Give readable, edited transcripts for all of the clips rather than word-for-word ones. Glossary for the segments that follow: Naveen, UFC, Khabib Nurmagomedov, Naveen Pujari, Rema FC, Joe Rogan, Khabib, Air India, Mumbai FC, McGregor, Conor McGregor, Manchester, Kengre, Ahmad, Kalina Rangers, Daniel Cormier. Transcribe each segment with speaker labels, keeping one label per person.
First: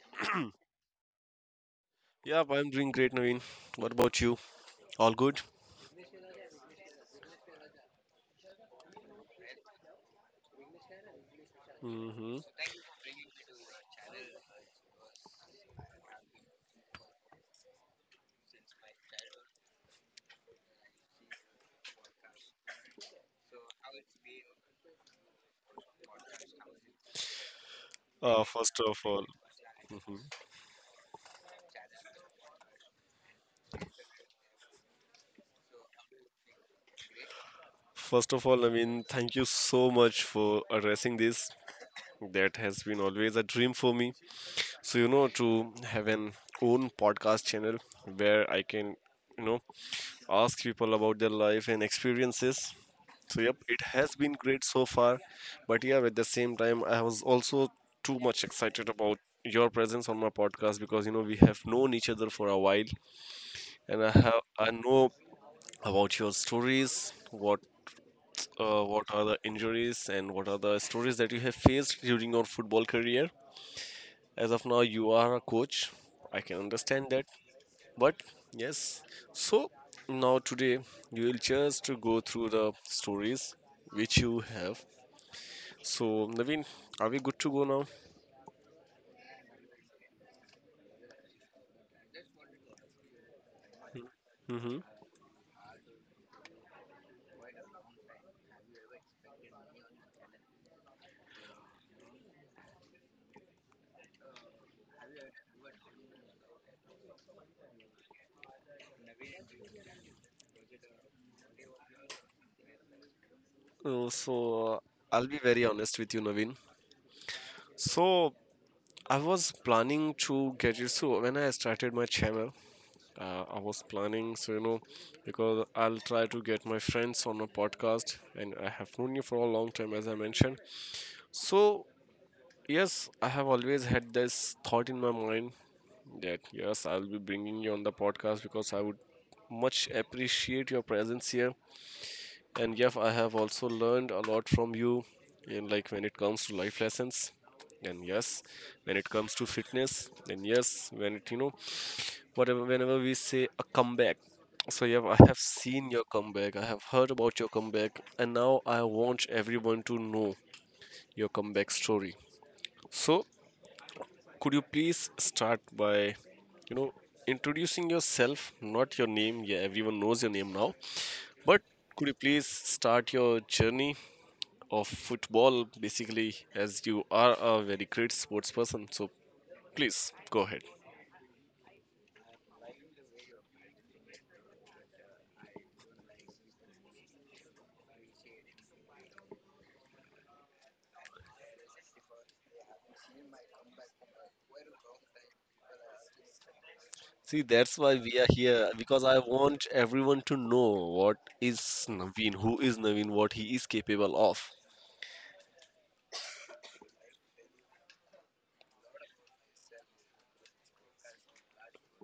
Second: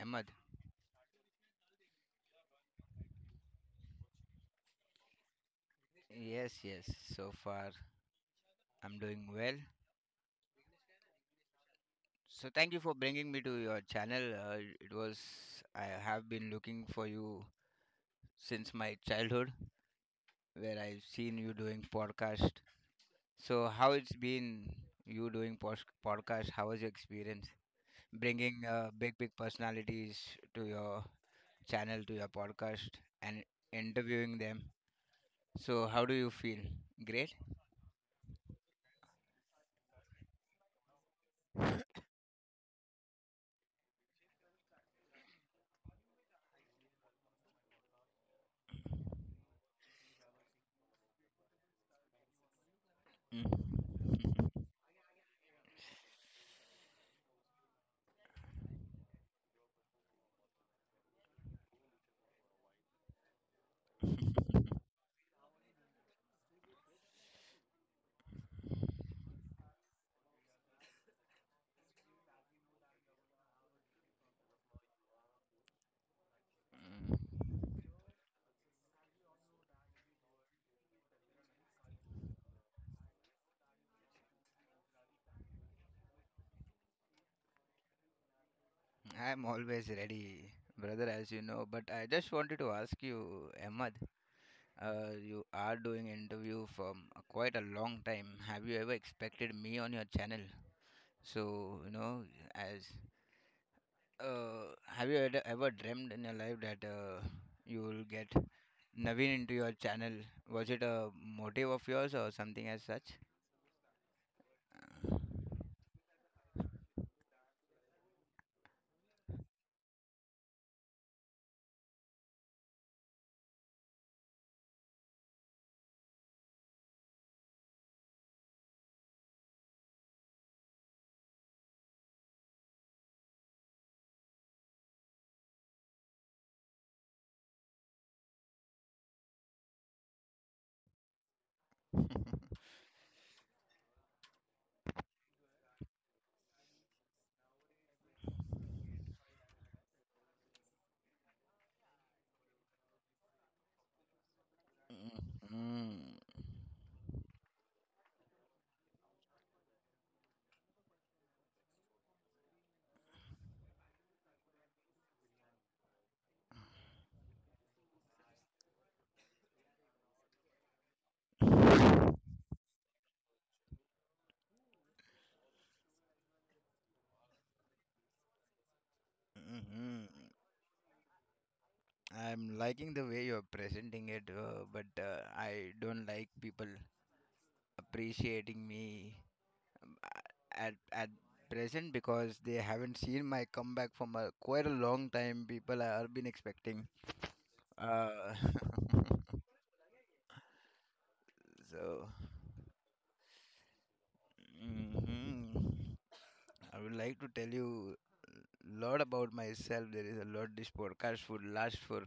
Speaker 1: Ahmad?
Speaker 2: Yeah, I'm doing great, Naveen. What about you? All good?
Speaker 1: Yes, yes. So far, I'm doing well.
Speaker 2: Hmm
Speaker 1: So, thank you for bringing me to your channel. It was I have been looking for you since my childhood, where I've seen you doing podcast. So, how it's been you doing podcast? How was your experience bringing
Speaker 2: First of
Speaker 1: big,
Speaker 2: all,
Speaker 1: big personalities
Speaker 2: mhm.
Speaker 1: to your channel, to your podcast, and interviewing them? So, how do you feel? Great?
Speaker 2: first of all, Naveen, thank you so much for addressing this. That has been always a dream for me. So you know, to have an own podcast channel where I can, you know, ask people about their life and experiences. So,
Speaker 1: Mm,
Speaker 2: yep, it has been great so far. But yeah, at the same time, I was also too much excited about your presence on my podcast because you know we have known each other for a while, and I know about your stories, what are the injuries and what are the stories that you have faced during your football career. As of now, you are a coach. I can understand that. But yes, so now today you will just to go through the stories which you have. So Naveen, are we good to go now?
Speaker 1: I'm always ready, brother, as you know. But I just wanted to ask you, Ahmad,
Speaker 2: Mm-hmm.
Speaker 1: you are doing interview for quite a long time. Have you ever expected me on your channel? So, you know, as have you ever dreamed in your life that you will get Naveen into your channel? Was it a motive of yours or something as such?
Speaker 2: Uh, so uh, I'll be very honest with you, Naveen. So I was planning to get you. So when I started my channel, I was planning. So you know, because I'll try to get my friends on a podcast, and I have known you for a long time, as I mentioned. So yes, I have always had this thought in my mind that yes, I'll be bringing you on the podcast because I would much appreciate your presence here. And yeah, I have also learned a lot from you in, like, when it comes to life lessons. And yes, when it comes to fitness, and yes, when it, you know, whatever whenever we say a comeback. So yeah, I have seen your
Speaker 1: Mm,
Speaker 2: comeback. I have heard about your comeback, and now I want everyone to know your comeback story. So could you please start by, you know, introducing yourself, not your name. Yeah, everyone knows your name now. But could you please start your journey of football, basically, as you are a very great sports person? So
Speaker 1: mhm.
Speaker 2: please go ahead.
Speaker 1: I'm liking the way you're presenting it, but I don't like people appreciating me at present because they haven't seen my comeback from a quite a long time. People have been expecting.
Speaker 2: See, that's why we are
Speaker 1: Uh,
Speaker 2: here because I want everyone to know what is
Speaker 1: so,
Speaker 2: Naveen, who is Naveen, what he is capable of.
Speaker 1: mhm. I would like to tell you lot about myself. There is a lot this podcast would last for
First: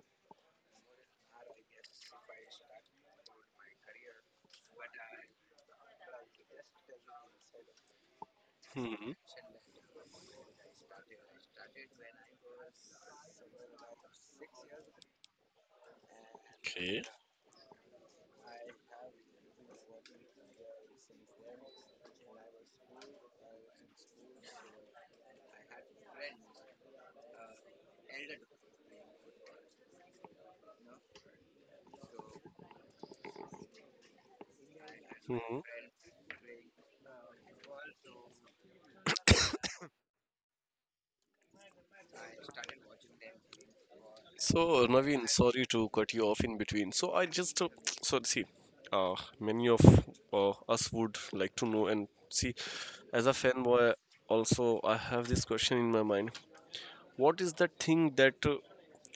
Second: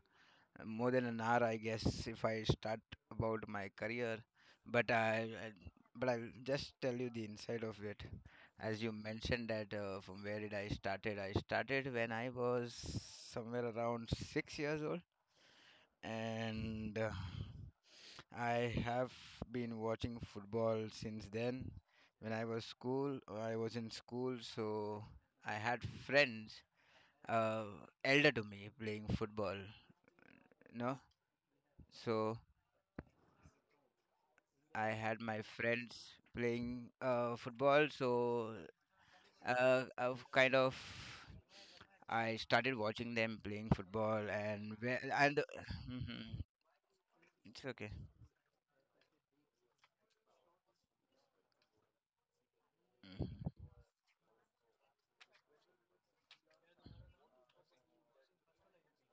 Speaker 1: more than an hour, I guess, if I start about my career. But I'll just tell you the inside of it. As you
Speaker 2: Mhm.
Speaker 1: mentioned that from where did I started? I started when I was somewhere around 6 years old, and
Speaker 2: Okay.
Speaker 1: I have been watching football since then. When I was school, I was in school, so I had friends uh, elder to me playing football. No, so I had my friends playing football, so I've kind of I started watching them playing football, and
Speaker 2: So,
Speaker 1: where
Speaker 2: Naveen,
Speaker 1: and
Speaker 2: sorry to cut
Speaker 1: hmm.
Speaker 2: you off in between. So, I just
Speaker 1: It's okay.
Speaker 2: so see, many of us would like to know and see.
Speaker 1: Hmm.
Speaker 2: As a fanboy, also I have this question in my mind. What is that thing that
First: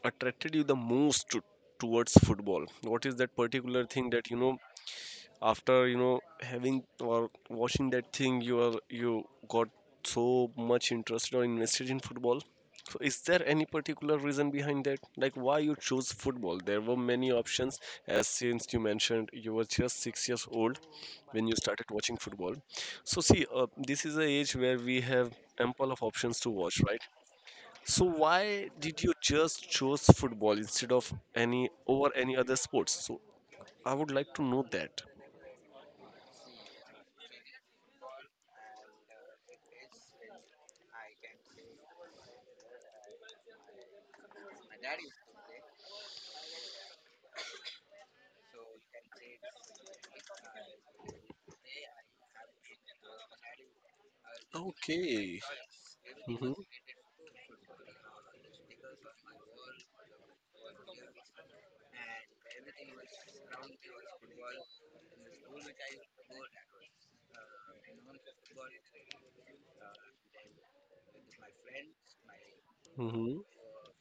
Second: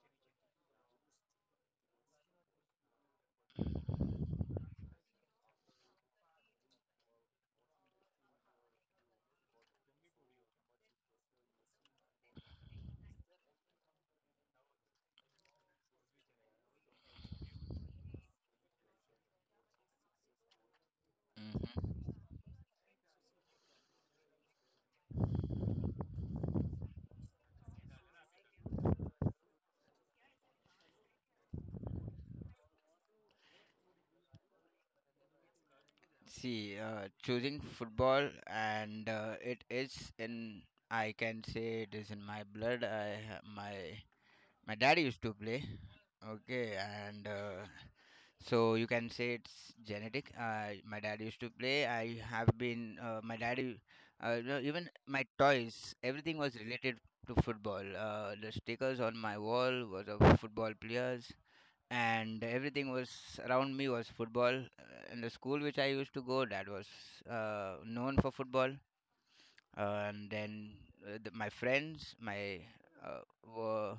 Speaker 2: attracted you the most to, towards football? What is that particular thing that you know after, you know, having or watching that thing you are, you got so much interested or invested in football? So is there any particular reason behind that, like why you chose football? There were many options, as since you mentioned you were just 6 years old when you started watching football. So see, this is a age where we have ample of options to watch, right? So why did you just choose football instead of any over any other sports? So I would like to know that.
Speaker 1: See, choosing football, and it is in I can say it is in my blood. I ha- My dad used to play, okay, and so you can say it's genetic. My dad used to play. I have been my dad. U- no, Even my
Speaker 2: Okay.
Speaker 1: toys, everything
Speaker 2: Mm-hmm.
Speaker 1: was related to football. The stickers on my wall was of football players, and everything was around me was football. In the school which I used to go, that was known for football. And then the, my friends, my uh, were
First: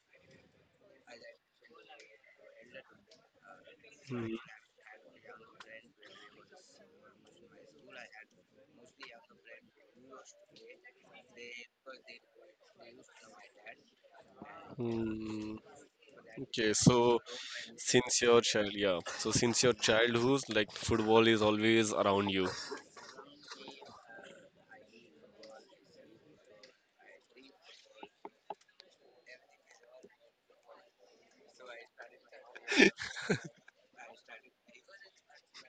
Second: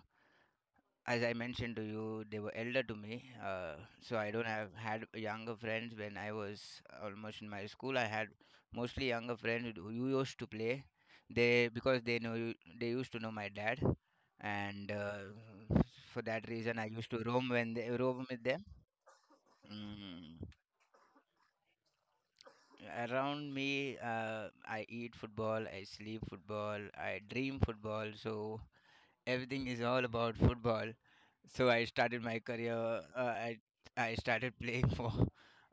Speaker 1: as I mentioned to you, they were elder to me, so I don't
Speaker 2: Mm-hmm.
Speaker 1: have had younger friends. When I was almost in my school, I had mostly younger friends who used to play. They because they know they used to know my dad, and
Speaker 2: Mm-hmm.
Speaker 1: for that
Speaker 2: Okay,
Speaker 1: reason, I used
Speaker 2: so
Speaker 1: to roam when they
Speaker 2: since
Speaker 1: roam
Speaker 2: your
Speaker 1: with them.
Speaker 2: child, yeah, so since your
Speaker 1: Mm.
Speaker 2: childhood, like football is always around you.
Speaker 1: Around me, I eat football, I sleep football, I dream football. So everything is all about football. So I started my career. I I started playing for.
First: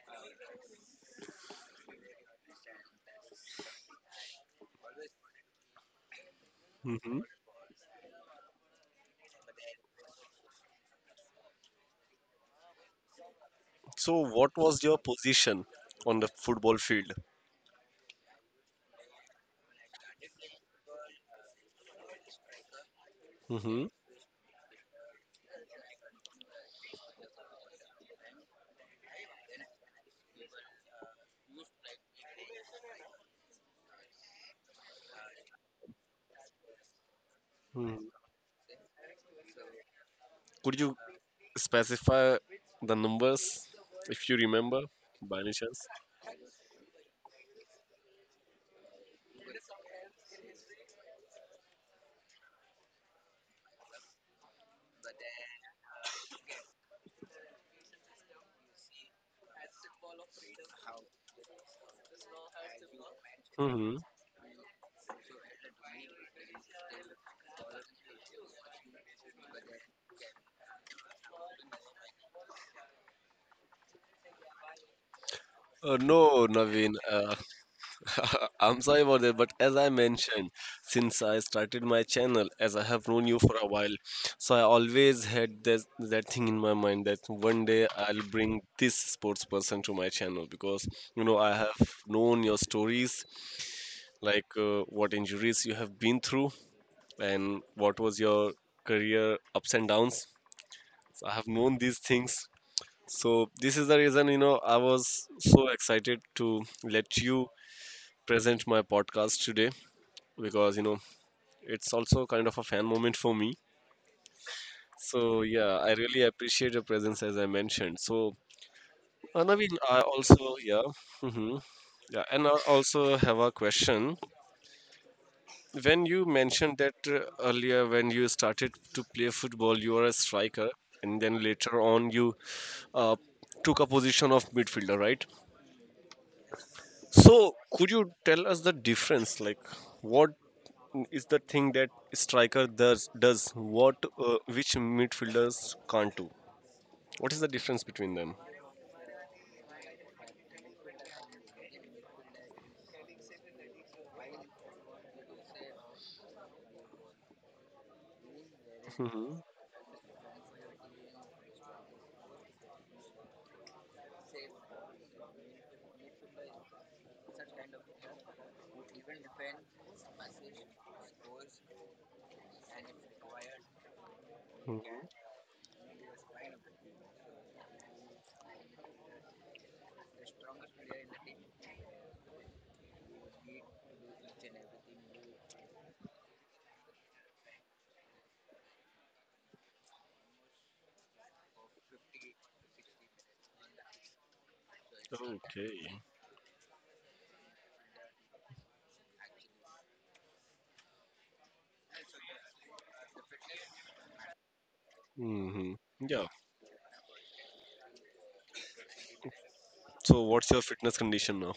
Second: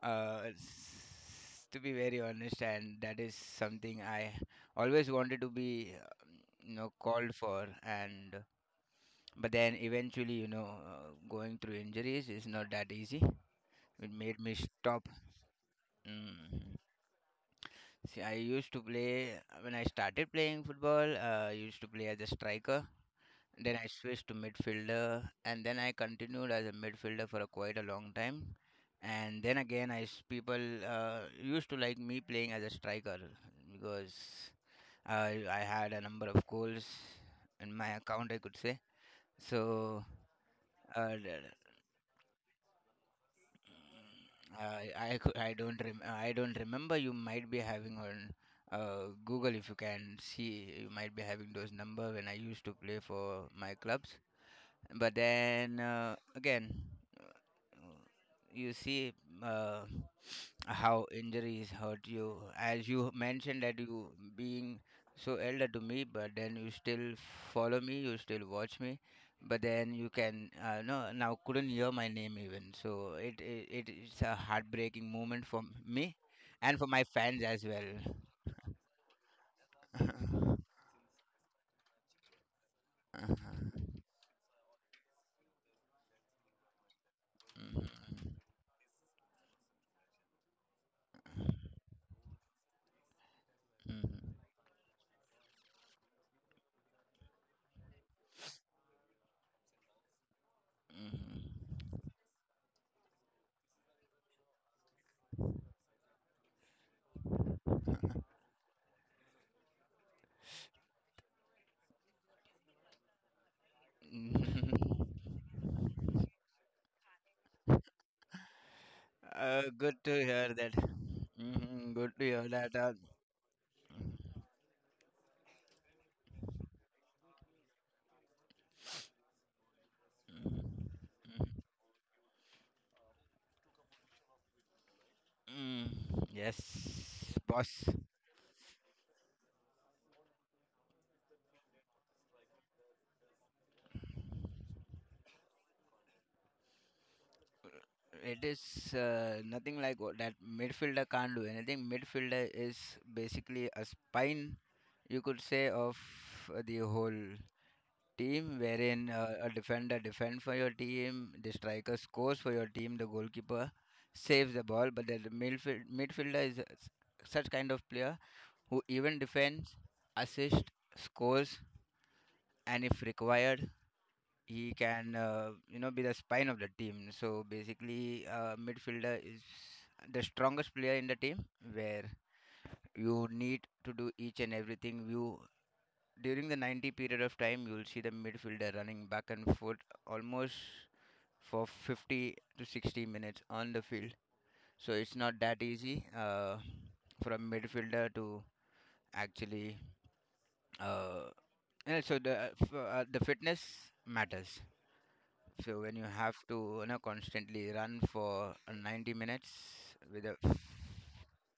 Speaker 1: Uh, s- to be very honest, and that is something I always wanted to be, you know,
Speaker 2: Mm-hmm.
Speaker 1: called for. And but then eventually, you know, going through injuries is not that easy. It
Speaker 2: So
Speaker 1: made
Speaker 2: what
Speaker 1: me
Speaker 2: was your
Speaker 1: stop.
Speaker 2: position on the
Speaker 1: Mm.
Speaker 2: football field?
Speaker 1: See, I used to play when I started playing football. I used to play as a striker. Then
Speaker 2: Mm-hmm.
Speaker 1: I switched to midfielder and then I continued as a midfielder for a quite a long time. And then again, people used to like me playing as a striker because I had a number of goals in my
Speaker 2: Mm-hmm.
Speaker 1: account, I could say. So
Speaker 2: Could you
Speaker 1: uh, d-
Speaker 2: specify the numbers if you remember by any chance?
Speaker 1: I don't remember. You might be having on Google if you can see. You might be having those number when I used to play for my clubs. But then again, you see uh, how injuries hurt you, as you mentioned that
Speaker 2: Mm-hmm.
Speaker 1: you being so elder to me, but then you still follow me, you still watch me, but then you can now couldn't hear my name even, so it is a heartbreaking moment for me
Speaker 2: No,
Speaker 1: and for
Speaker 2: Naveen.
Speaker 1: my fans as well.
Speaker 2: I'm sorry about that, but as I mentioned, since I started my channel, as I have known you for a while, so I always had this, that thing in my mind that one day I'll bring this sports person to my channel because you know I have known your stories,
Speaker 1: Hmm.
Speaker 2: like what injuries you have been through and what was your career ups and downs. So I have known these things. So this is the reason, you know, I was so excited to let you present my podcast today because you know it's also kind of a fan moment for me.
Speaker 1: Hmm.
Speaker 2: So yeah, I really appreciate your presence as I mentioned. So
Speaker 1: Uh,
Speaker 2: Naveen,
Speaker 1: good
Speaker 2: I
Speaker 1: to hear
Speaker 2: also
Speaker 1: that.
Speaker 2: yeah, hmm,
Speaker 1: Hmm, good
Speaker 2: yeah,
Speaker 1: to
Speaker 2: and
Speaker 1: hear
Speaker 2: I
Speaker 1: that,
Speaker 2: also have a question. When you mentioned that earlier, when you started to play football, you were a striker, and then later on you uh, took a position of midfielder, right?
Speaker 1: mm, yes,
Speaker 2: So
Speaker 1: boss.
Speaker 2: could you tell us the difference, like what is the thing that striker does what which midfielders can't do. What is the difference between them?
Speaker 1: It is nothing like what that midfielder can't do anything. Midfielder is basically a spine, you could say, of the whole team, wherein
Speaker 2: Mhm.
Speaker 1: a defender defends for your team, the striker scores for your team, the goalkeeper saves the ball. But the midfielder is such kind of player who even defends, assists, scores, and if required, he
Speaker 2: Mm.
Speaker 1: can you know be the spine of the team. So basically midfielder is the strongest player in the team where you need to do each and everything you during the 90 period of time. You'll see the midfielder running back and forth almost for 50 to 60 minutes on the field. So it's not that
Speaker 2: Okay.
Speaker 1: easy for a midfielder to actually uh, yeah, so the the fitness matters.
Speaker 2: Hmm.
Speaker 1: So when you
Speaker 2: Yeah.
Speaker 1: have to, you know, constantly run for 90 minutes
Speaker 2: So,
Speaker 1: with a,
Speaker 2: what's your fitness condition now?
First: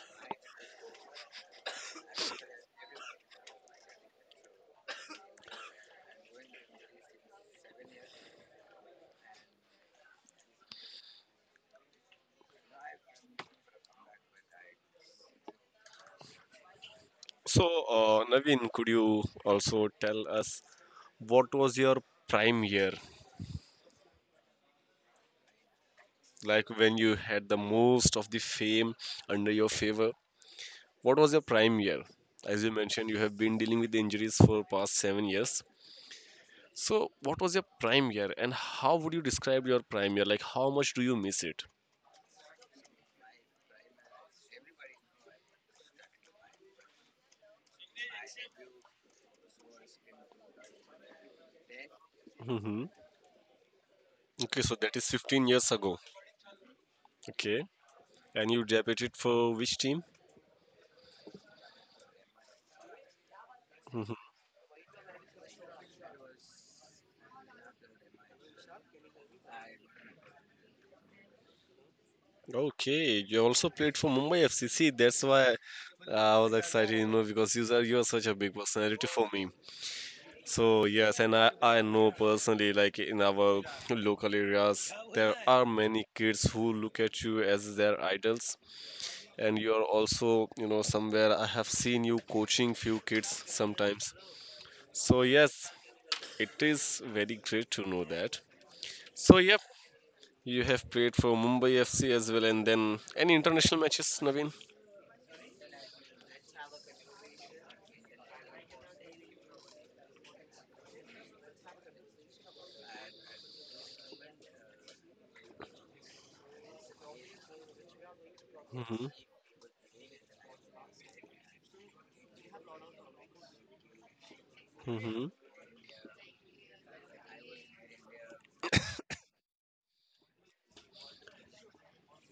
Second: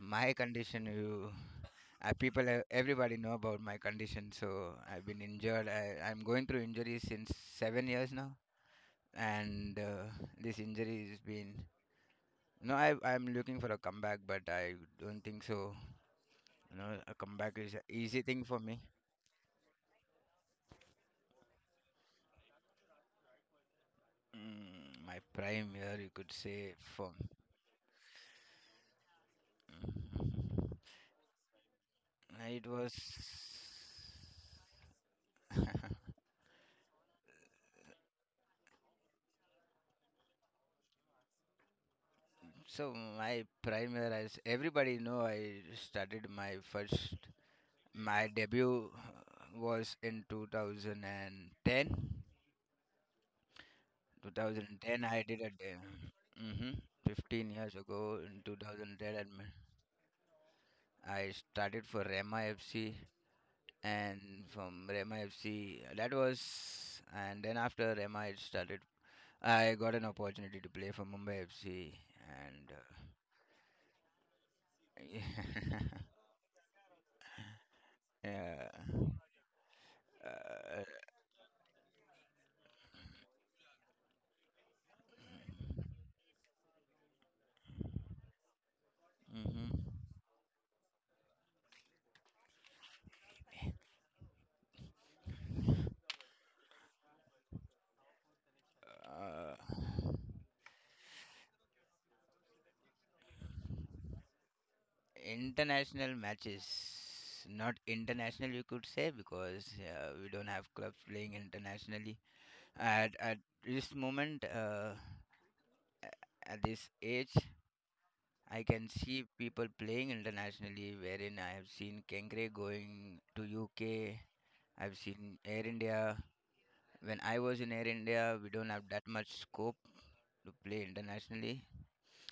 Speaker 1: my condition, you everybody know about my condition. So I've been injured. I'm going through injuries since 7 years now, and this injury has been. No, I'm looking for a comeback, but I don't think so. You know, a comeback
Speaker 2: So,
Speaker 1: is an easy thing for
Speaker 2: Naveen,
Speaker 1: me.
Speaker 2: could you also tell us what was your prime year?
Speaker 1: Mm, my prime year, you could
Speaker 2: Like
Speaker 1: say,
Speaker 2: when
Speaker 1: for
Speaker 2: you had the most of the fame under your favor, what was your prime year? As
Speaker 1: it
Speaker 2: you
Speaker 1: was
Speaker 2: mentioned, you have been dealing with injuries for past 7 years. So, what was your prime year, and how would you describe your prime year? Like, how much do you miss it?
Speaker 1: so my primer, as everybody know, I started my first, my debut was in 2010.
Speaker 2: Hmm. Okay, so that
Speaker 1: 2010,
Speaker 2: is
Speaker 1: I did
Speaker 2: 15
Speaker 1: a
Speaker 2: years
Speaker 1: de-
Speaker 2: ago.
Speaker 1: hmm, 15
Speaker 2: Okay,
Speaker 1: years ago in
Speaker 2: and you
Speaker 1: 2010.
Speaker 2: debuted for which team?
Speaker 1: I started for Rema FC, and
Speaker 2: Hmm.
Speaker 1: from Rema FC, that was, and then after Rema, I started. I got an opportunity to play for Mumbai FC, and
Speaker 2: Okay, you also played for Mumbai FC. See, that's why
Speaker 1: uh,
Speaker 2: I was excited, you know, because you are such a big
Speaker 1: yeah,
Speaker 2: personality for me. So
Speaker 1: uh,
Speaker 2: yes, and I know personally, like in our local areas, there are many kids who look at you as their idols. And
Speaker 1: hmm.
Speaker 2: you are also, you know, somewhere I have seen you coaching few kids sometimes. So yes, it is very great to know that. So
Speaker 1: Uh,
Speaker 2: yep, you have played for Mumbai FC as well. And then any international matches, Naveen?
Speaker 1: international matches, not international, you could say, because we don't have clubs playing internationally. At this moment, at this age, I can
Speaker 2: Mm-hmm.
Speaker 1: see people playing internationally. Wherein I have seen Kengre going to UK. I've
Speaker 2: Mm-hmm.
Speaker 1: seen Air India. When I was in Air India, we don't have that much scope to play internationally.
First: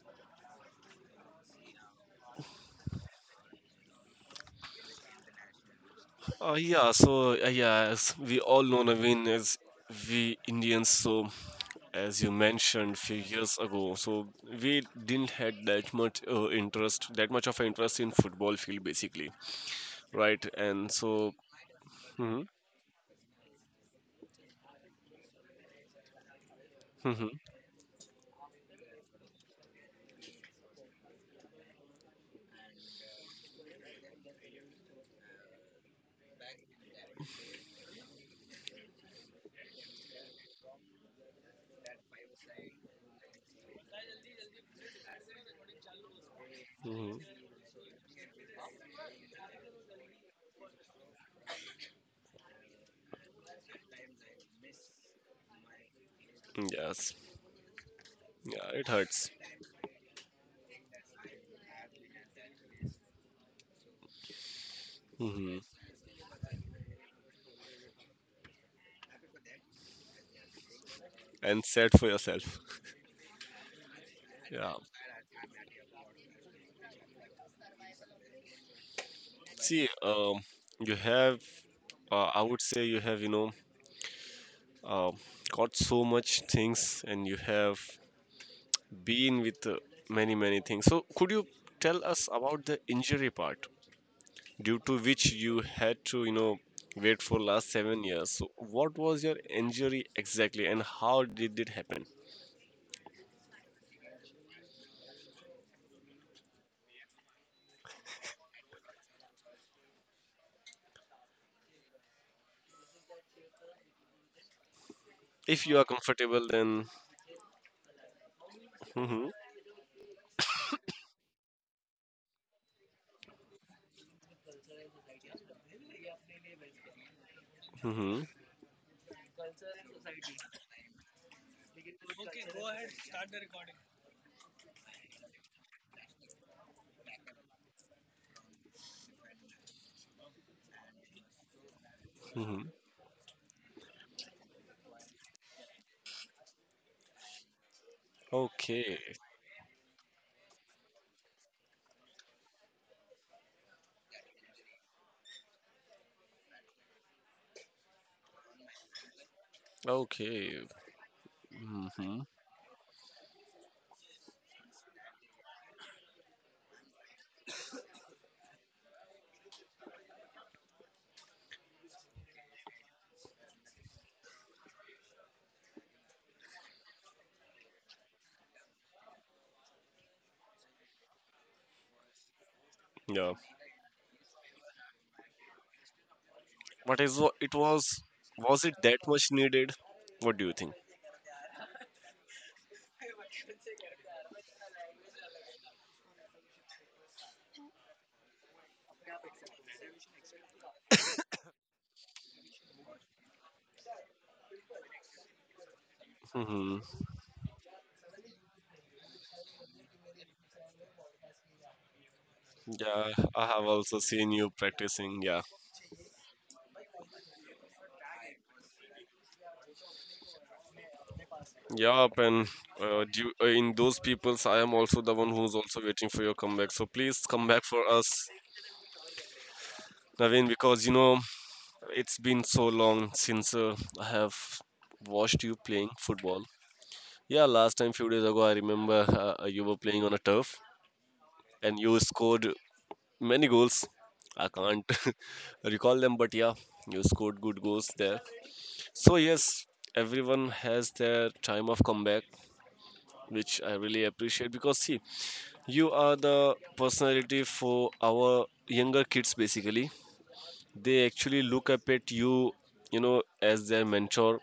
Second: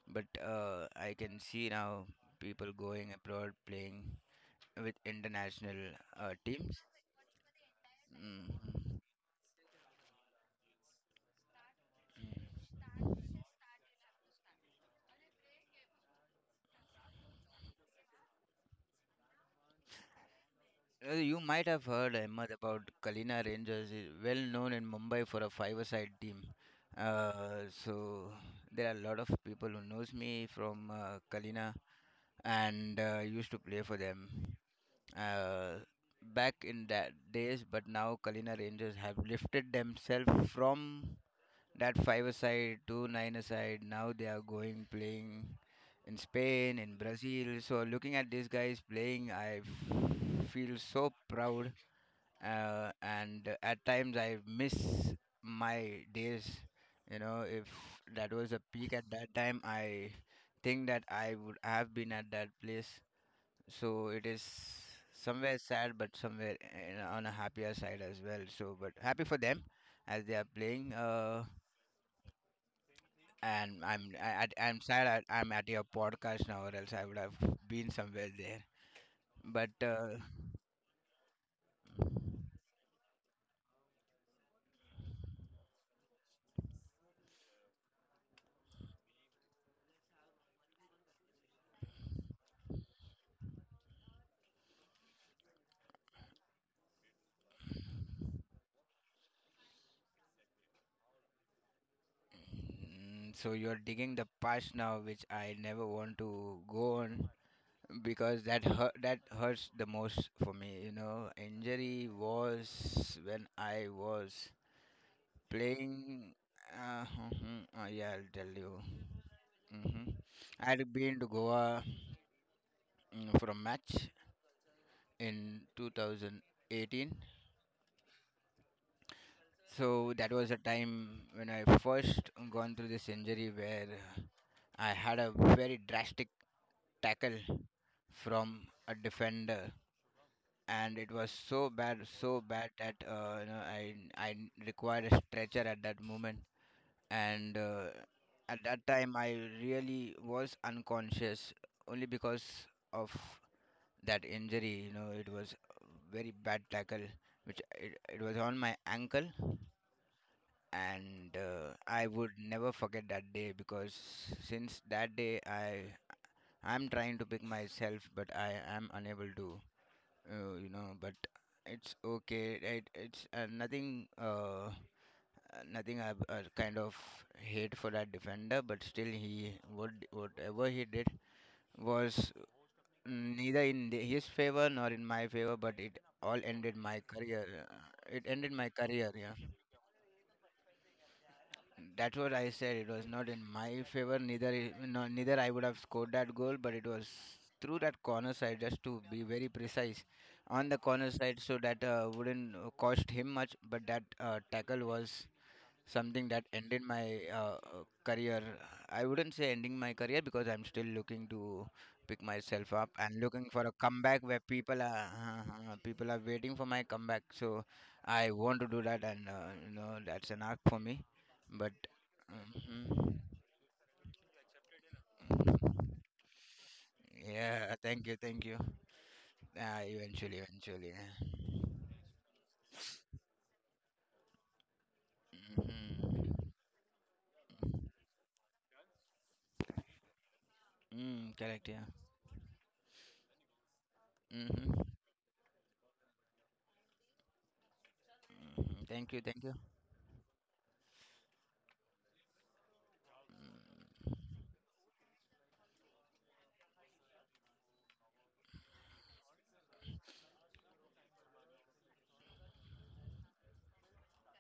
Speaker 1: But I can see now people going abroad playing with international teams.
Speaker 2: Yeah, as we all know,
Speaker 1: Mm.
Speaker 2: Naveen, as we Indians, so as you mentioned few years ago, so we didn't had that much interest, that much of an interest in football field, basically, right? And so,
Speaker 1: You might have heard,
Speaker 2: Mhm.
Speaker 1: Ahmed, about Kalina Rangers, is well known in Mumbai for a five-a-side team. So there are a lot of people who knows me from Kalina and used to play for them uh, back in that days. But now Kalina Rangers have lifted themselves from that five aside, 2-9 aside. Now they are going playing in Spain, in
Speaker 2: Hmm.
Speaker 1: Brazil. So looking at these guys playing, feel so proud. And at times I miss my days.
Speaker 2: Yes.
Speaker 1: You know, if that was a
Speaker 2: Yeah, it
Speaker 1: peak at
Speaker 2: hurts.
Speaker 1: that time, I think that I would have been at that place. So it is
Speaker 2: Hmm.
Speaker 1: somewhere sad, but somewhere in, on a happier side as well. So, but happy for them as they are playing.
Speaker 2: And sad for yourself.
Speaker 1: And I'm I-
Speaker 2: Yeah.
Speaker 1: I'm sad I'm at your podcast now, or else I would have been somewhere there. But
Speaker 2: See, you have, I would say you have, you know, uh, got so much things and you have been with many, many things. So, could you tell us about the injury part due to which you had to, you know, wait for last 7 years? So, what was your injury exactly and how did it happen?
Speaker 1: mm, so you're digging the past now, which I never want to go on because that hurts the most for me. You know, injury was when I was
Speaker 2: If you are
Speaker 1: playing.
Speaker 2: comfortable, then.
Speaker 1: Uh, mhm, yeah, I'll tell you.
Speaker 2: Hmm.
Speaker 1: Hmm. I had been to Goa, mm, for a match in 2018.
Speaker 2: Hmm.
Speaker 1: So that was a time when I first gone through this injury where I had a very drastic tackle from a defender, and it was so
Speaker 2: Hmm.
Speaker 1: bad that you know I required a stretcher at that moment. And at that
Speaker 2: Okay.
Speaker 1: time I really was unconscious only because of that injury. You know, it was a very bad tackle which it was on my ankle.
Speaker 2: Okay.
Speaker 1: And I
Speaker 2: Hmm.
Speaker 1: would never forget that day because since that day I I'm trying to pick myself but I am unable to, you know. But it's okay, it's nothing nothing I kind of hate for that defender, but still he would whatever he did was
Speaker 2: Yeah.
Speaker 1: neither in the, his favor nor in my favor, but it all ended
Speaker 2: What
Speaker 1: my
Speaker 2: is wa-
Speaker 1: career.
Speaker 2: it was?
Speaker 1: It ended
Speaker 2: Was
Speaker 1: my
Speaker 2: it that
Speaker 1: career,
Speaker 2: much
Speaker 1: yeah.
Speaker 2: needed? What do you think?
Speaker 1: That's what I said. It was not in my favor. Neither I would have scored that goal, but it was through that corner side. Just to be very precise, on the corner side, so that wouldn't cost him much. But that tackle was something that
Speaker 2: Hmm.
Speaker 1: ended my career. I wouldn't say ending my career because I'm still looking to pick myself up
Speaker 2: Yeah,
Speaker 1: and looking
Speaker 2: I
Speaker 1: for
Speaker 2: have
Speaker 1: a
Speaker 2: also
Speaker 1: comeback
Speaker 2: seen
Speaker 1: where
Speaker 2: you
Speaker 1: people are
Speaker 2: practicing. Yeah.
Speaker 1: people are waiting for my comeback. So I want to do that, and that's an arc for me. But
Speaker 2: Yup, and
Speaker 1: mhm.
Speaker 2: in those peoples, I am also the one who's also waiting for your comeback. So please come back
Speaker 1: Yeah,
Speaker 2: for
Speaker 1: thank you,
Speaker 2: us,
Speaker 1: thank you. Eventually,
Speaker 2: Naveen, because you
Speaker 1: eventually.
Speaker 2: know
Speaker 1: Yeah.
Speaker 2: it's been so long since I have watched you playing football.
Speaker 1: Mhm.
Speaker 2: Yeah, last time few days ago, I remember you were playing on a turf
Speaker 1: Mm, correct,
Speaker 2: and
Speaker 1: yeah.
Speaker 2: you scored many goals. I
Speaker 1: Mm-hmm.
Speaker 2: can't recall them, but yeah, you scored good goals there.
Speaker 1: Mm-hmm, thank
Speaker 2: So
Speaker 1: you, thank you.
Speaker 2: yes, everyone has their time of comeback, which I really appreciate because see, you are the personality for our younger kids basically. They actually look up at you, you know, as their mentor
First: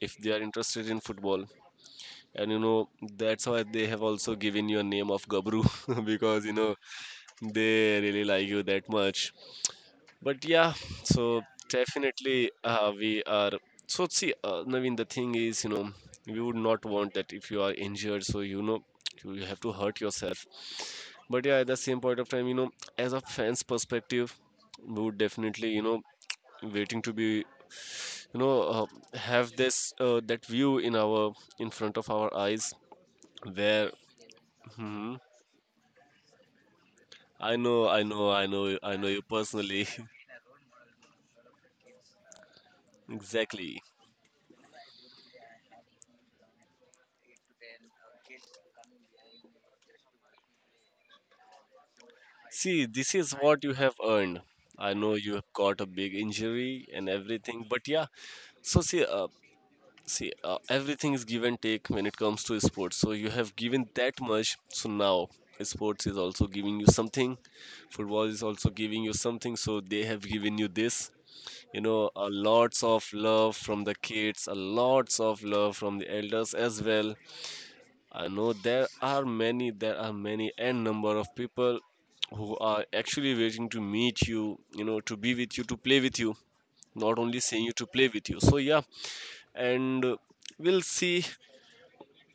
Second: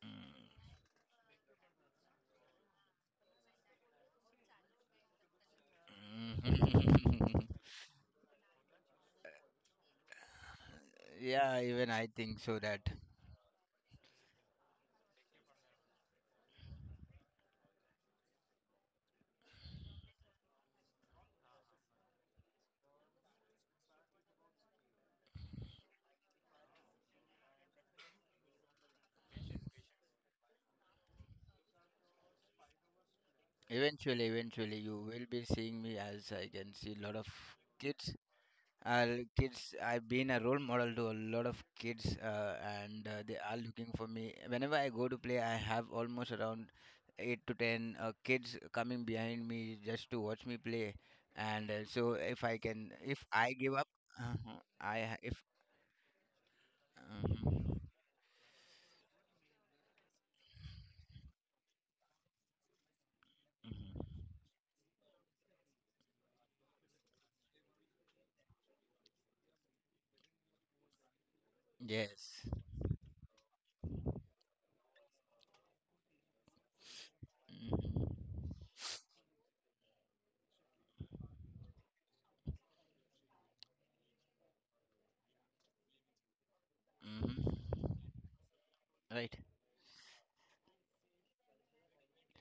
Speaker 2: if they are interested in football. And you know that's why they have also given you a name of gabru because you know
Speaker 1: Mhm.
Speaker 2: they really like you that much. But yeah, so
Speaker 1: Yeah, even I think
Speaker 2: definitely
Speaker 1: so that
Speaker 2: we are, so see, Naveen, the thing is you know we would not want that if you are injured so you know you have to hurt yourself. But yeah, at the same point of time, you know, as a fan's perspective, we would definitely, you know, waiting to be, you know, have this, that view in our, in front of our eyes, where
Speaker 1: eventually, eventually, you
Speaker 2: Mhm.
Speaker 1: will be seeing me as I can see a lot of
Speaker 2: I know, I
Speaker 1: kids.
Speaker 2: know, I know, I
Speaker 1: Uh,
Speaker 2: know you
Speaker 1: Kids,
Speaker 2: personally.
Speaker 1: I've been a role model to a lot of kids, uh, and uh, they are
Speaker 2: Exactly.
Speaker 1: looking for me. Whenever I go to play, I have almost around 8 to 10 kids coming behind me just to watch me play. And so, if I
Speaker 2: See,
Speaker 1: can,
Speaker 2: this
Speaker 1: if
Speaker 2: is
Speaker 1: I
Speaker 2: what
Speaker 1: give
Speaker 2: you
Speaker 1: up,
Speaker 2: have
Speaker 1: uh
Speaker 2: earned. I
Speaker 1: I
Speaker 2: know
Speaker 1: ha- if
Speaker 2: you have got a big injury and everything,
Speaker 1: uh
Speaker 2: but yeah. So see, everything is give and take when it comes to sports. So you have given that much. So now sports is also giving you something. Football is also giving you something. So they have given you this. You know, a
Speaker 1: yes,
Speaker 2: lots of love from the kids, a lots of love from the elders as well.
Speaker 1: hmm,
Speaker 2: I know there are many n number of people who are actually waiting to meet you, you know, to be with you, to play with you, not
Speaker 1: hmm,
Speaker 2: only seeing you to play with you. So yeah,
Speaker 1: right.
Speaker 2: and we'll see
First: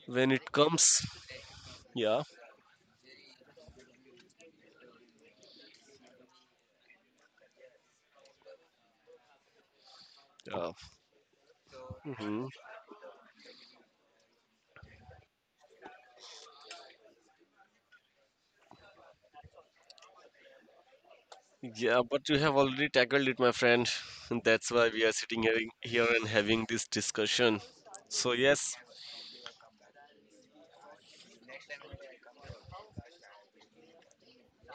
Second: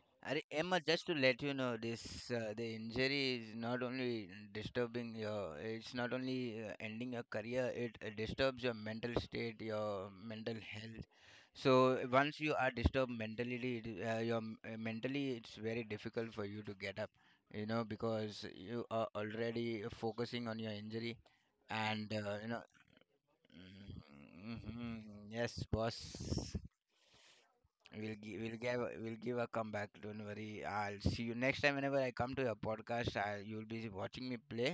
Speaker 2: when
Speaker 1: Arey,
Speaker 2: it
Speaker 1: Emma,
Speaker 2: comes.
Speaker 1: just to let you know,
Speaker 2: Yeah,
Speaker 1: this the injury is not only disturbing your, it's not only ending your career, it disturbs your mental state, your mental
Speaker 2: yeah,
Speaker 1: health. So once
Speaker 2: mhm,
Speaker 1: you are disturbed mentally, mentally, it's very difficult for you to get up, you know, because you are already focusing on your injury,
Speaker 2: yeah.
Speaker 1: and
Speaker 2: But you have already tackled it, my friend. And
Speaker 1: mm,
Speaker 2: that's why
Speaker 1: mhm,
Speaker 2: we are sitting here,
Speaker 1: yes,
Speaker 2: here and
Speaker 1: boss.
Speaker 2: having this discussion.
Speaker 1: We'll
Speaker 2: So
Speaker 1: give we'll
Speaker 2: yes,
Speaker 1: give we'll give a comeback. Don't worry. I'll see you next time. Whenever I come to your podcast, I will you'll be watching me play,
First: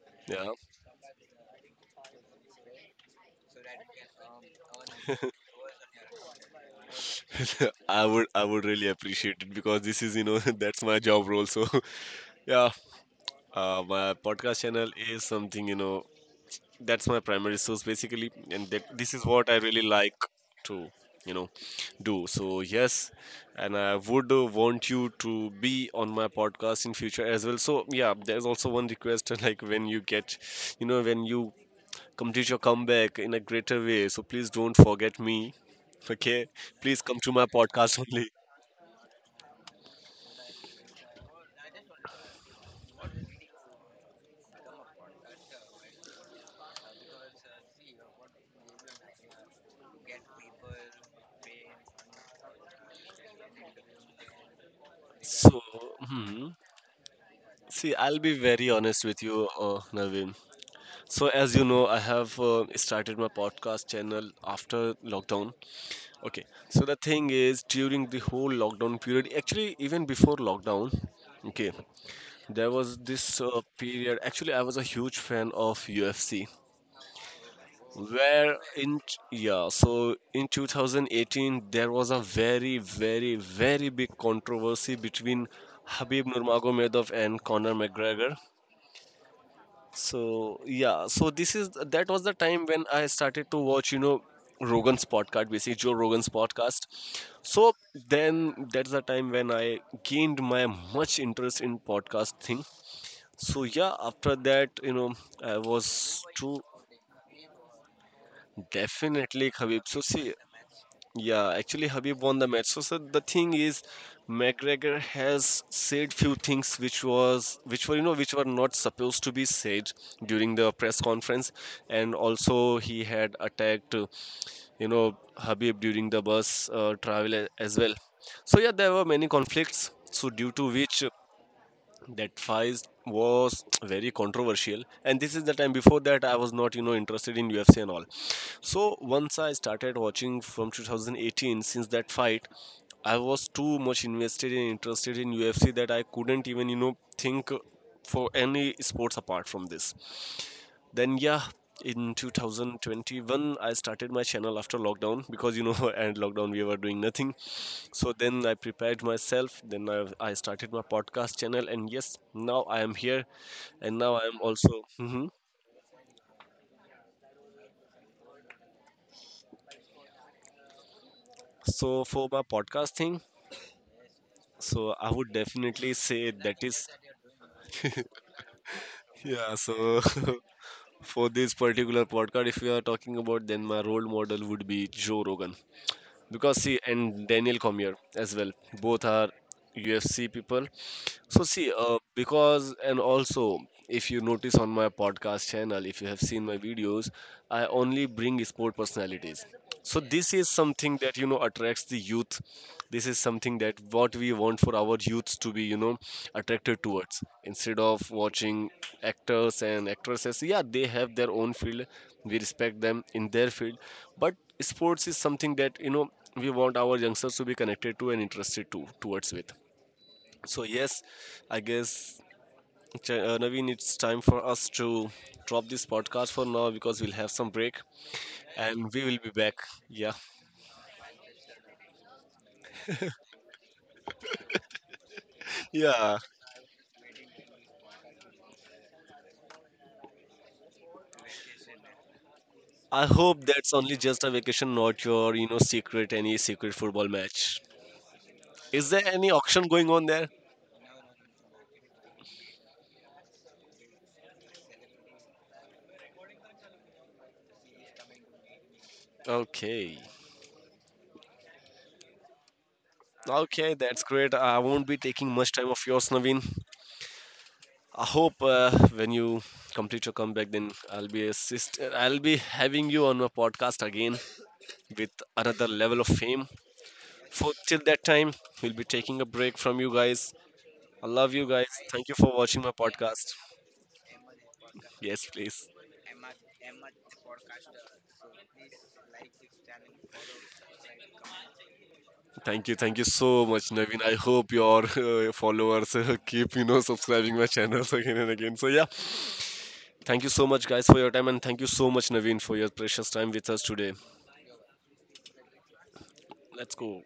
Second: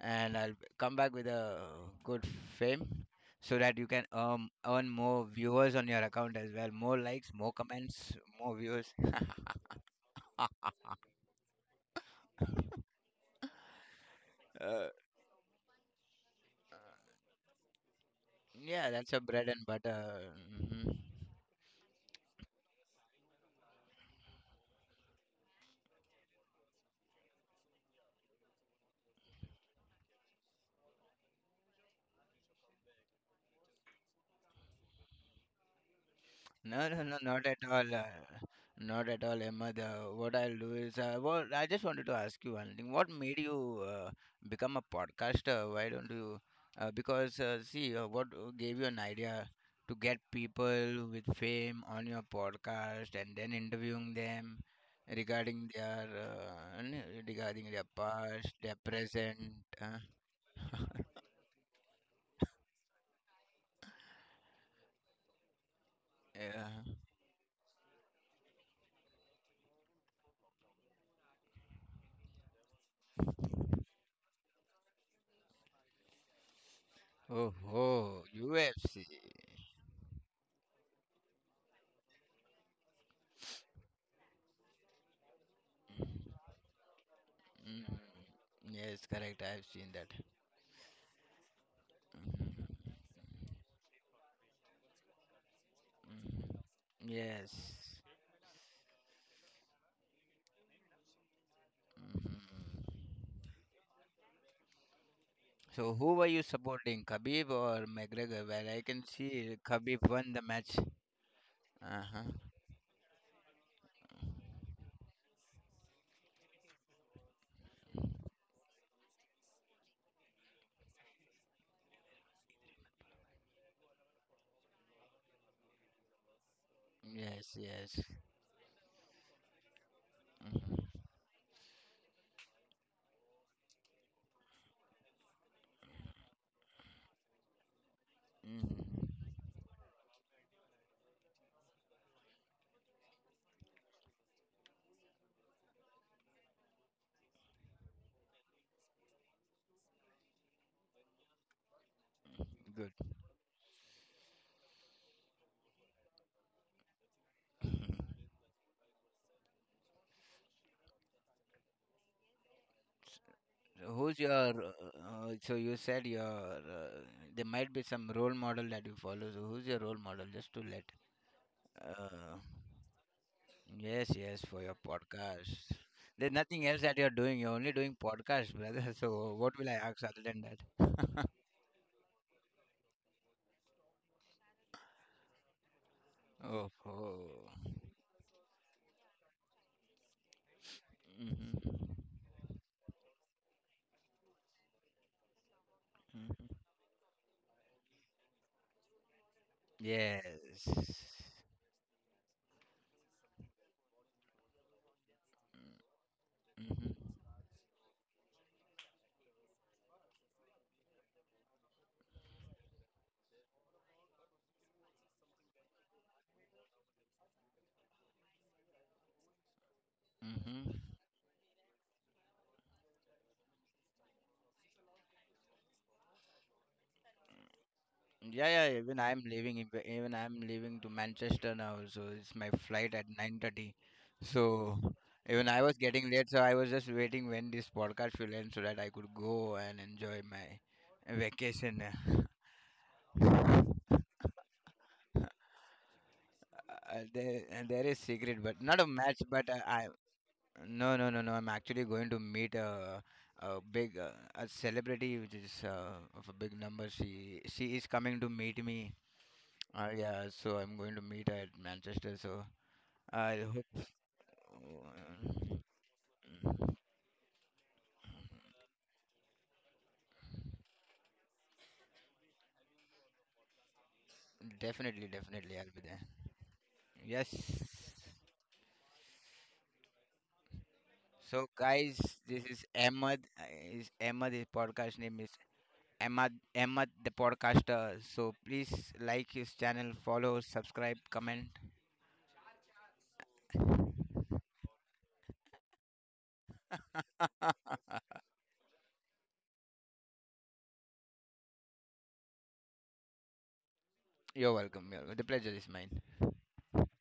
Speaker 1: and
Speaker 2: yeah,
Speaker 1: I'll come back with a good fame, so that you can earn more viewers on your account as well. More likes, more comments,
Speaker 2: I
Speaker 1: more
Speaker 2: would really
Speaker 1: views.
Speaker 2: appreciate it because this is, you know, that's my job role. So yeah, my podcast
Speaker 1: Uh,
Speaker 2: channel is something, that's my primary source basically, and that
Speaker 1: yeah, that's
Speaker 2: this
Speaker 1: your
Speaker 2: is
Speaker 1: bread
Speaker 2: what I
Speaker 1: and
Speaker 2: really like
Speaker 1: butter.
Speaker 2: to,
Speaker 1: Hmm.
Speaker 2: you know, do. So yes, and I would want you to be on my podcast in future as well. So yeah, there's also one request like when you complete your comeback in a greater way. So please don't forget me. Okay,
Speaker 1: No,
Speaker 2: please
Speaker 1: no,
Speaker 2: come
Speaker 1: no,
Speaker 2: to my
Speaker 1: not at all.
Speaker 2: podcast only.
Speaker 1: Not at all, Emma. What I'll do is, well, I just wanted to ask you one thing. What made you become a podcaster? Why don't you? Because, see, what gave you an idea to get people with fame on your podcast and then interviewing them
Speaker 2: So,
Speaker 1: regarding their
Speaker 2: hmm,
Speaker 1: regarding their
Speaker 2: see, I'll be
Speaker 1: past,
Speaker 2: very
Speaker 1: their
Speaker 2: honest with
Speaker 1: present?
Speaker 2: you,
Speaker 1: Uh,
Speaker 2: Naveen. So, as you know, I have started my podcast channel after lockdown. Okay. So,
Speaker 1: uh,
Speaker 2: the thing is, during the whole lockdown period, actually, even before lockdown, okay, there was this period. Actually, I was a huge fan of UFC,
Speaker 1: oh, oh,
Speaker 2: where in,
Speaker 1: UFC.
Speaker 2: t- yeah, so in 2018, there was a very, very, very big controversy between Habib Nurmagomedov and Conor
Speaker 1: Mm,
Speaker 2: McGregor.
Speaker 1: yes, correct. I've seen that.
Speaker 2: So yeah, so this is That was the time when I started to watch, Rogan's podcast, basically Joe Rogan's podcast. So
Speaker 1: Yes.
Speaker 2: then that's the time when I gained my much interest in
Speaker 1: Hmm.
Speaker 2: podcast thing. So yeah, after that, I
Speaker 1: So who
Speaker 2: was
Speaker 1: were you
Speaker 2: to
Speaker 1: supporting, Khabib or McGregor? Well, I can
Speaker 2: definitely
Speaker 1: see
Speaker 2: Khabib. So
Speaker 1: Khabib won
Speaker 2: see,
Speaker 1: the match.
Speaker 2: yeah, actually,
Speaker 1: Uh
Speaker 2: Habib
Speaker 1: huh.
Speaker 2: won the match. So, sir, the thing is, McGregor has said few things which were which were not supposed to be said during the press conference, and also he had attacked you know Habib during the bus travel
Speaker 1: Yes,
Speaker 2: as well.
Speaker 1: yes.
Speaker 2: So yeah, there were many conflicts. So due to which that fight was very controversial, and this is the time before that I was not, interested in UFC and all.
Speaker 1: Hmm.
Speaker 2: So once I started watching from 2018, since that fight, I was too much invested and interested in UFC that I couldn't even, think for any sports apart from this. Then yeah, in
Speaker 1: Good.
Speaker 2: 2021 I started my channel after lockdown because you know and lockdown we were doing nothing. So then I prepared myself, I started my podcast channel, and yes, now I am here,
Speaker 1: So
Speaker 2: and now
Speaker 1: who's
Speaker 2: I
Speaker 1: your?
Speaker 2: am also hmm
Speaker 1: So you said your there might be some role model that you follow. So who's your role model? Just to let.
Speaker 2: so for my
Speaker 1: Uh,
Speaker 2: podcast thing
Speaker 1: yes, yes, for your
Speaker 2: so I would
Speaker 1: podcast.
Speaker 2: definitely say
Speaker 1: There's
Speaker 2: that
Speaker 1: nothing else
Speaker 2: is
Speaker 1: that you're doing. You're only doing podcast, brother. So
Speaker 2: yeah
Speaker 1: what will
Speaker 2: so
Speaker 1: I ask other than that?
Speaker 2: for this particular podcast, if we are talking about, then my role model would be Joe Rogan, because
Speaker 1: Oh.
Speaker 2: see, and Daniel
Speaker 1: Oh.
Speaker 2: Cormier as well. Both are UFC people. So see,
Speaker 1: Hmm.
Speaker 2: because, and also if you notice on my podcast channel, if you have seen my videos, I only bring sport personalities. So this is
Speaker 1: Yes.
Speaker 2: something that you know attracts the youth, this is something that what we want for our youths to be, attracted
Speaker 1: Mm-hmm.
Speaker 2: towards, instead of watching actors and actresses. Yeah, they have their own field, we respect them in their field, but sports is something that you know we want our youngsters to be connected to and interested to towards with. So
Speaker 1: Mm-hmm.
Speaker 2: yes, I guess Naveen, it's time for us to drop this podcast for now because we'll have some break,
Speaker 1: Yeah, yeah.
Speaker 2: and we will be back. Yeah.
Speaker 1: Even I'm leaving to Manchester now. So it's my flight at 9:30. So even I was getting
Speaker 2: Yeah.
Speaker 1: late. So I was just waiting when this podcast will end so that I could go and enjoy my vacation.
Speaker 2: I hope that's only just a vacation, not your, you know, secret, any secret football
Speaker 1: There,
Speaker 2: match.
Speaker 1: and there is secret, but not a
Speaker 2: Is there
Speaker 1: match.
Speaker 2: any
Speaker 1: But I,
Speaker 2: auction going
Speaker 1: I
Speaker 2: on there?
Speaker 1: no, no, no, no. I'm actually going to meet a big a celebrity, which is of a big number. She is coming to meet me.
Speaker 2: Okay.
Speaker 1: Yeah, so I'm going to meet her at Manchester. So I
Speaker 2: Okay,
Speaker 1: hope
Speaker 2: that's great. I won't be taking much time of yours, Naveen.
Speaker 1: uh,
Speaker 2: I hope when you complete your comeback, then I'll be assist. I'll be having you on my podcast again with
Speaker 1: definitely, definitely
Speaker 2: another
Speaker 1: I'll be
Speaker 2: level
Speaker 1: there.
Speaker 2: of fame.
Speaker 1: Yes.
Speaker 2: For till that time, we'll be taking a break from you guys. I love you
Speaker 1: So
Speaker 2: guys.
Speaker 1: guys,
Speaker 2: Thank you for
Speaker 1: this
Speaker 2: watching my
Speaker 1: is Ahmed.
Speaker 2: podcast.
Speaker 1: Is Ahmed his podcast name
Speaker 2: Yes,
Speaker 1: is
Speaker 2: please.
Speaker 1: Ahmed, the podcaster. So please like his channel, follow, subscribe, comment.
Speaker 2: Thank you so much, Naveen. I hope your followers keep you know subscribing my channels again and again. So yeah, thank you so much, guys, for your time, and thank you so much, Naveen, for your precious time with us today.
Speaker 1: You're welcome. You're welcome. The pleasure is mine.
Speaker 2: Let's go.